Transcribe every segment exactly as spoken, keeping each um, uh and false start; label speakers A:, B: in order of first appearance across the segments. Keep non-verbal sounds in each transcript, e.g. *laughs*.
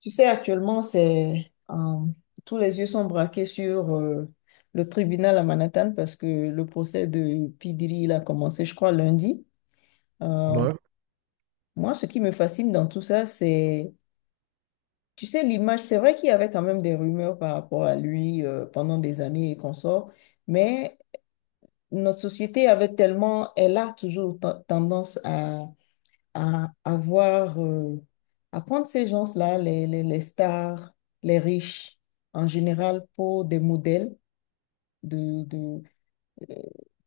A: Tu sais, actuellement, c'est euh, tous les yeux sont braqués sur euh, le tribunal à Manhattan parce que le procès de P. Diddy, il a commencé, je crois, lundi. Euh,
B: Ouais,
A: moi, ce qui me fascine dans tout ça, c'est, tu sais, l'image, c'est vrai qu'il y avait quand même des rumeurs par rapport à lui euh, pendant des années et qu'on sort, mais notre société avait tellement, elle a toujours ten- tendance à à avoir, euh, à prendre ces gens-là, les, les, les stars, les riches, en général, pour des modèles de, de, euh,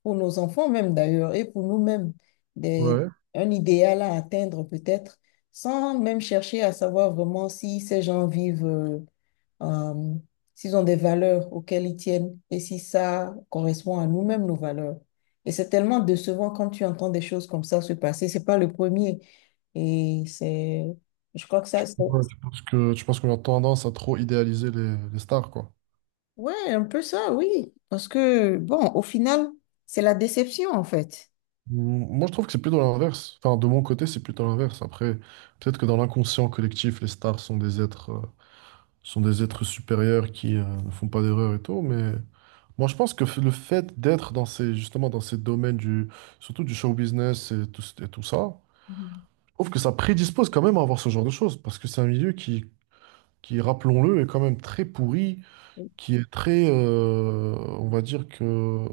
A: pour nos enfants même d'ailleurs, et pour nous-mêmes, des,
B: ouais.
A: un idéal à atteindre peut-être, sans même chercher à savoir vraiment si ces gens vivent. euh, euh, s'ils ont des valeurs auxquelles ils tiennent et si ça correspond à nous-mêmes, nos valeurs. Et c'est tellement décevant quand tu entends des choses comme ça se passer. C'est pas le premier. Et c'est, je crois que ça, c'est-
B: Ouais, tu penses que, je pense qu'on a tendance à trop idéaliser les, les stars, quoi.
A: ouais, un peu ça, oui. Parce que, bon, au final, c'est la déception, en fait.
B: M- Moi, je trouve que c'est plutôt l'inverse. Enfin, de mon côté, c'est plutôt l'inverse. Après, peut-être que dans l'inconscient collectif, les stars sont des êtres, euh, sont des êtres supérieurs qui, euh, ne font pas d'erreurs et tout, mais moi, je pense que f- le fait d'être dans ces, justement, dans ces domaines du, surtout du show business et tout, et tout ça,
A: Mhm.
B: je trouve que ça prédispose quand même à avoir ce genre de choses, parce que c'est un milieu qui, qui, rappelons-le, est quand même très pourri qui est très, euh, on va dire que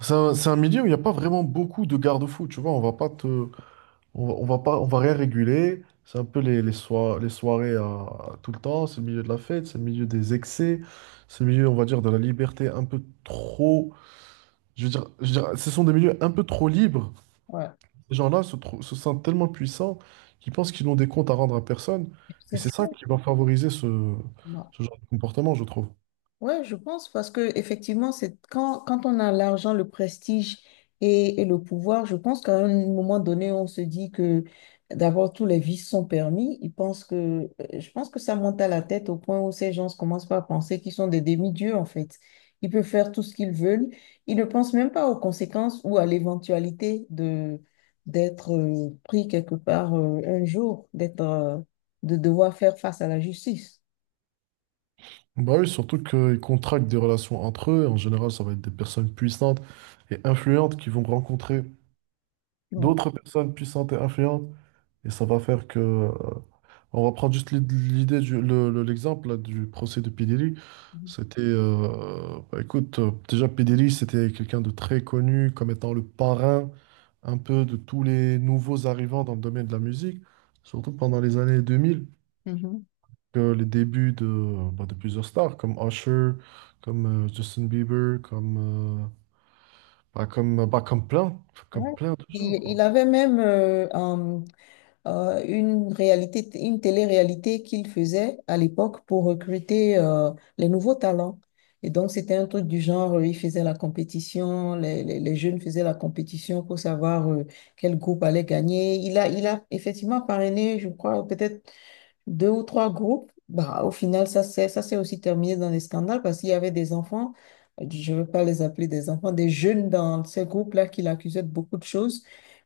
B: c'est un, c'est un milieu où il n'y a pas vraiment beaucoup de garde-fous, tu vois, on va pas te, on va, on va pas, on va rien réguler, c'est un peu les, les, soir- les soirées à, à tout le temps, c'est le milieu de la fête, c'est le milieu des excès, c'est le milieu, on va dire, de la liberté un peu trop, je veux dire, je veux dire, ce sont des milieux un peu trop libres,
A: Ouais,
B: ces gens-là se, trou- se sentent tellement puissants qu'ils pensent qu'ils n'ont des comptes à rendre à personne, et
A: c'est
B: c'est
A: ça.
B: ça qui va favoriser ce, ce genre de comportement, je trouve.
A: Ouais, je pense parce que effectivement, c'est quand, quand on a l'argent, le prestige et, et le pouvoir, je pense qu'à un moment donné, on se dit que d'abord tous les vices sont permis. Ils pensent que, euh, je pense que ça monte à la tête au point où ces gens commencent pas à penser qu'ils sont des demi-dieux en fait. Ils peuvent faire tout ce qu'ils veulent. Ils ne pensent même pas aux conséquences ou à l'éventualité de d'être euh, pris quelque part euh, un jour, d'être euh, de devoir faire face à la justice.
B: Bah oui, surtout qu'ils contractent des relations entre eux. En général, ça va être des personnes puissantes et influentes qui vont rencontrer
A: Ouais.
B: d'autres personnes puissantes et influentes. Et ça va faire que... euh, on va prendre juste l'id- l'idée du... le- le- l'exemple là, du procès de P. Diddy. C'était... euh, bah écoute, euh, déjà P. Diddy, c'était quelqu'un de très connu comme étant le parrain un peu de tous les nouveaux arrivants dans le domaine de la musique, surtout pendant les années deux mille
A: Mhm.
B: que les débuts de, bah, de plusieurs stars comme Usher, comme euh, Justin Bieber, comme, euh, bah, comme, bah, comme plein, comme
A: Ouais.
B: plein de gens,
A: Il,
B: quoi.
A: il avait même euh, un- euh, une réalité, une télé-réalité qu'il faisait à l'époque pour recruter euh, les nouveaux talents. Et donc, c'était un truc du genre, euh, il faisait la compétition, les, les- les jeunes faisaient la compétition pour savoir euh, quel groupe allait gagner. Il a, il a effectivement parrainé, je crois, peut-être deux ou trois groupes, bah, au final, ça s'est, ça s'est aussi terminé dans les scandales parce qu'il y avait des enfants, euh, je ne veux pas les appeler des enfants, des jeunes dans ces groupes-là qui l'accusaient de beaucoup de choses.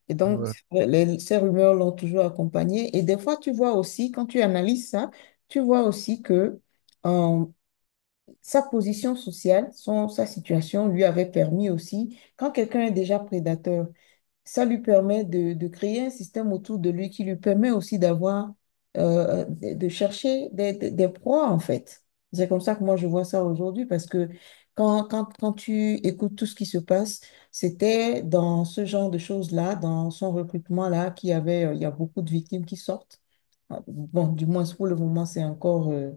A: Et donc,
B: Ouais.
A: les- ces rumeurs l'ont toujours accompagné. Et des fois, tu vois aussi, quand tu analyses ça, tu vois aussi que euh, sa position sociale, son, sa situation lui avait permis aussi, quand quelqu'un est déjà prédateur, ça lui permet de, de créer un système autour de lui qui lui permet aussi d'avoir, euh, de, de chercher des, des, des proies, en fait. C'est comme ça que moi, je vois ça aujourd'hui, parce que quand, quand, quand tu écoutes tout ce qui se passe, c'était dans ce genre de choses-là, dans son recrutement-là, qu'il y avait, euh, il y a beaucoup de victimes qui sortent. Bon, du moins, pour le moment, c'est encore... euh,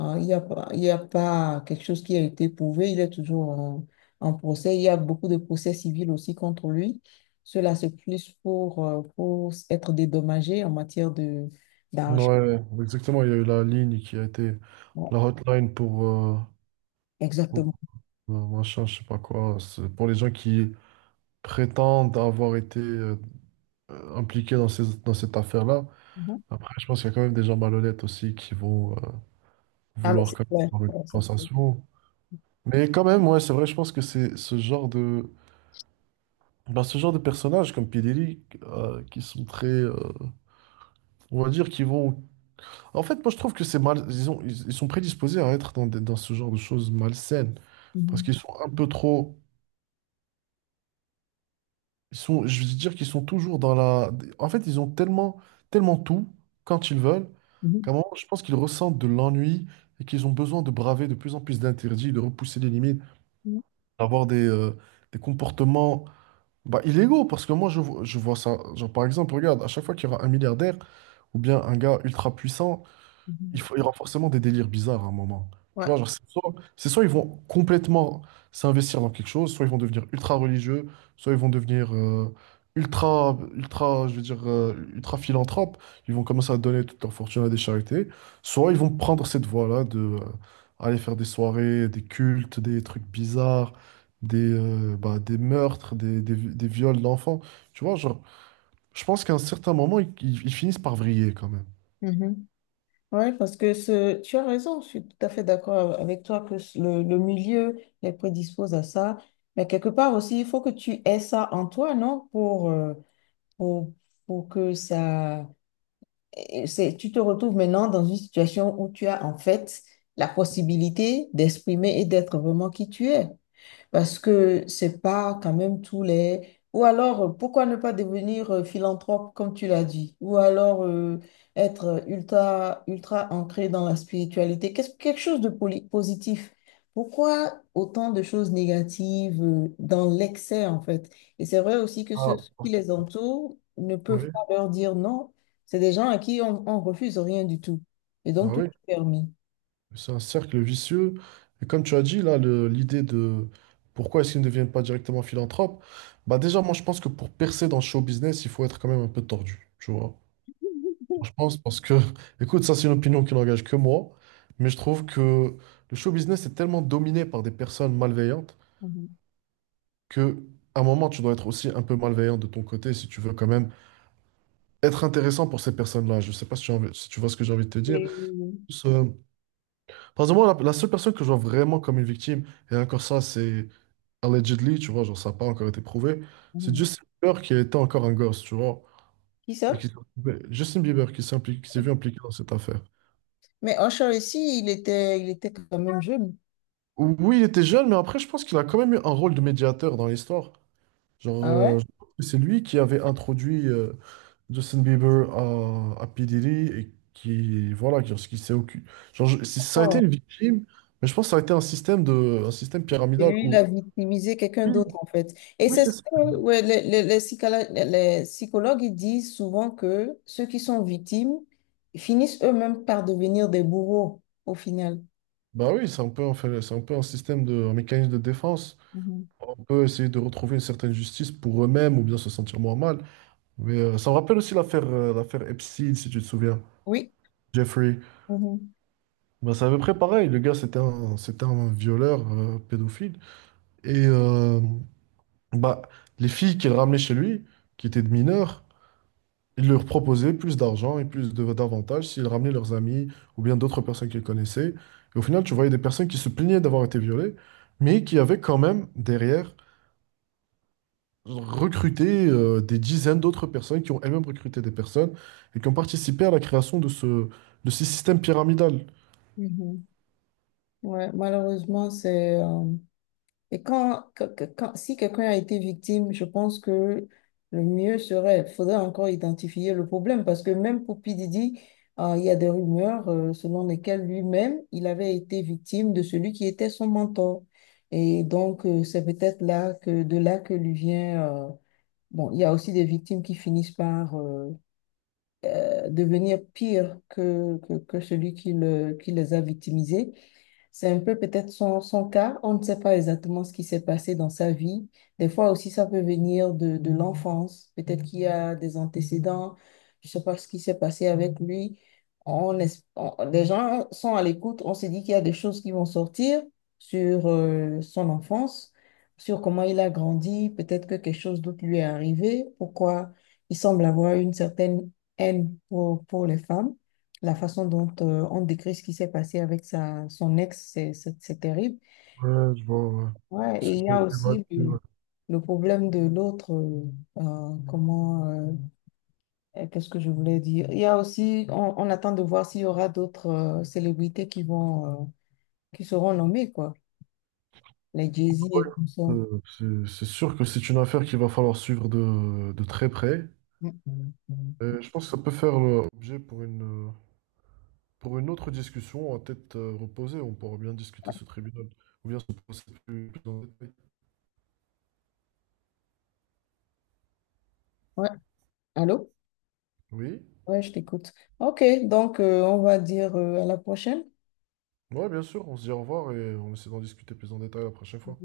A: Hein, il n'y a pas, il y a pas quelque chose qui a été prouvé. Il est toujours en, en procès. Il y a beaucoup de procès civils aussi contre lui. Cela, c'est plus pour, euh, pour être dédommagé en matière de d'argent.
B: Ouais, exactement. Il y a eu la ligne qui a été
A: Ouais,
B: la hotline pour, euh, pour,
A: exactement.
B: euh, machin, je sais pas quoi. C'est pour les gens qui prétendent avoir été euh, impliqués dans ces- dans cette affaire-là.
A: Mhm.
B: Après, je pense qu'il y a quand même des gens malhonnêtes aussi qui vont euh,
A: Ah, mais
B: vouloir
A: c'est
B: quand même
A: clair.
B: avoir une
A: Ouais, ça peut-
B: compensation. Mais quand même, ouais, c'est vrai, je pense que c'est ce genre de, bah, ce genre de personnages comme Pederi, euh, qui sont très, euh, on va dire, qui vont. En fait, moi, je trouve que c'est mal. Ils ont- ils, ils sont prédisposés à être dans, des- dans ce genre de choses malsaines. Parce
A: Mhm.
B: qu'ils sont un peu trop. Ils sont, je veux dire qu'ils sont toujours dans la. En fait, ils ont tellement, tellement tout quand ils veulent,
A: Mhm.
B: qu'à un moment, je pense qu'ils ressentent de l'ennui et qu'ils ont besoin de braver de plus en plus d'interdits, de repousser les limites,
A: Mhm.
B: d'avoir des, euh, des comportements bah, illégaux, parce que moi, je, vo- je vois ça. Genre, par exemple, regarde, à chaque fois qu'il y aura un milliardaire ou bien un gars ultra puissant, il
A: Mhm.
B: faut, il y aura forcément des délires bizarres à un moment. Tu
A: Ouais.
B: vois, genre, c'est soit, c'est soit ils vont complètement s'investir dans quelque chose, soit ils vont devenir ultra religieux, soit ils vont devenir euh, ultra, ultra, je veux dire, euh, ultra philanthropes. Ils vont commencer à donner toute leur fortune à des charités, soit ils vont prendre cette voie-là de euh, aller faire des soirées, des cultes, des trucs bizarres, des, euh, bah, des meurtres, des, des, des viols d'enfants. Tu vois, genre, je pense qu'à un certain moment, ils, ils- ils finissent par vriller quand même.
A: Mhm. Ouais, parce que ce, tu as raison, je suis tout à fait d'accord avec toi que ce- le, le milieu les prédispose à ça. Mais quelque part aussi, il faut que tu aies ça en toi, non? Pour, euh, pour, pour que ça... et c'est- tu te retrouves maintenant dans une situation où tu as en fait la possibilité d'exprimer et d'être vraiment qui tu es. Parce que c'est pas quand même tous les... Ou alors, euh, pourquoi ne pas devenir euh, philanthrope, comme tu l'as dit? Ou alors euh, être ultra, ultra ancré dans la spiritualité. Qu'est-ce, quelque chose de poli- positif. Pourquoi autant de choses négatives euh, dans l'excès, en fait? Et c'est vrai aussi que ceux
B: Ah,
A: qui les entourent ne peuvent
B: oui,
A: pas leur dire non. C'est des gens à qui on, on refuse rien du tout. Et donc,
B: bah
A: tout
B: oui.
A: est permis.
B: C'est un cercle vicieux. Et comme tu as dit, là, le- l'idée de pourquoi est-ce qu'ils ne deviennent pas directement philanthropes, bah déjà, moi, je pense que pour percer dans le show business, il faut être quand même un peu tordu, tu vois. Je pense parce que, *laughs* écoute, ça, c'est une opinion qui n'engage que moi, mais je trouve que le show business est tellement dominé par des personnes malveillantes
A: Mhm.
B: que, à un moment, tu dois être aussi un peu malveillant de ton côté si tu veux quand même être intéressant pour ces personnes-là. Je sais pas si tu, as envie- si tu vois ce que j'ai envie de te dire.
A: Et-
B: Plus, euh, par exemple, moi, la, la seule personne que je vois vraiment comme une victime, et encore ça, c'est allegedly, tu vois, genre ça n'a pas encore été prouvé. C'est
A: Mhm.
B: Justin Bieber qui était encore un gosse, tu vois,
A: Qui
B: et
A: ça?
B: qui s'est retrouvé- Justin Bieber qui s'est impliqué, qui s'est vu impliqué dans cette affaire.
A: Mais Usher ici, il était, il était quand même jeune.
B: Oui, il était jeune, mais après, je pense qu'il a quand même eu un rôle de médiateur dans l'histoire. Genre,
A: Ah
B: euh,
A: ouais?
B: je pense que c'est lui qui avait introduit euh, Justin Bieber à, à P. Diddy et qui, voilà, genre, ce qui s'est occupé. Genre, je- c'est- ça a été
A: Oh.
B: une victime, mais je pense que ça a été un système de, un système
A: Et
B: pyramidal
A: lui, il
B: où.
A: a victimisé quelqu'un
B: Oui,
A: d'autre, en fait. Et
B: oui,
A: c'est
B: c'est
A: ce
B: ça.
A: que ouais, les, les- les psychala- les psychologues ils disent souvent que ceux qui sont victimes finissent eux-mêmes par devenir des bourreaux, au final.
B: Bah oui, c'est un peu, en fait, c'est un peu un système de, un mécanisme de défense.
A: Mhm.
B: On peut essayer de retrouver une certaine justice pour eux-mêmes ou bien se sentir moins mal. Mais euh, ça me rappelle aussi l'affaire euh, l'affaire Epstein, si tu te souviens.
A: Oui,
B: Jeffrey.
A: mhm,
B: Ben, c'est à peu près pareil. Le gars, c'était un, c'était un violeur euh, pédophile. Et euh, bah, les filles qu'il ramenait chez lui, qui étaient de mineurs, il leur proposait plus d'argent et plus de- d'avantages s'il ramenait leurs amis ou bien d'autres personnes qu'il connaissait. Et au final, tu voyais des personnes qui se plaignaient d'avoir été violées, mais qui avaient quand même derrière recruter euh, des dizaines d'autres personnes qui ont elles-mêmes recruté des personnes et qui ont participé à la création de ce, de ce système pyramidal.
A: mhm. Ouais, malheureusement, c'est... euh, et quand, que- que- quand- si quelqu'un a été victime, je pense que le mieux serait, il faudrait encore identifier le problème parce que même pour P. Diddy, euh, il y a des rumeurs euh, selon lesquelles lui-même, il avait été victime de celui qui était son mentor. Et donc, euh, c'est peut-être là que, de là que lui vient... euh, bon, il y a aussi des victimes qui finissent par euh, euh, devenir pires que, que, que celui qui, le, qui les a victimisés. C'est un peu peut-être son, son cas. On ne sait pas exactement ce qui s'est passé dans sa vie. Des fois aussi, ça peut venir de, de l'enfance. Peut-être qu'il y a des antécédents. Je ne sais pas ce qui s'est passé avec lui. On, es- on- les gens sont à l'écoute. On se dit qu'il y a des choses qui vont sortir sur euh, son enfance, sur comment il a grandi. Peut-être que quelque chose d'autre lui est arrivé. Pourquoi il semble avoir une certaine haine pour, pour les femmes. La façon dont euh, on décrit ce qui s'est passé avec sa, son ex, c'est c'est- c'est terrible.
B: Ouais, je vois, ouais.
A: Ouais, et
B: C'est
A: il y
B: qui a
A: a aussi le,
B: ouais.
A: le problème de l'autre. euh, euh, comment, euh, euh, qu'est-ce que je voulais dire? Il y a aussi, on, on attend de voir s'il y aura d'autres euh, célébrités qui vont, euh, qui seront nommées, quoi. Les Jay-Z et tout ça.
B: Euh, c'est- c'est sûr que c'est une affaire qu'il va falloir suivre de, de très près.
A: Mm.
B: Et je pense que ça peut faire euh, objet pour une, euh, pour une autre discussion à tête euh, reposée. On pourra bien discuter ce tribunal ou bien ce procès plus, plus en détail.
A: Ouais, allô?
B: Oui,
A: Ouais, je t'écoute. Ok, donc euh, on va dire euh, à la prochaine.
B: ouais, bien sûr, on se dit au revoir et on essaie d'en discuter plus en détail la prochaine fois.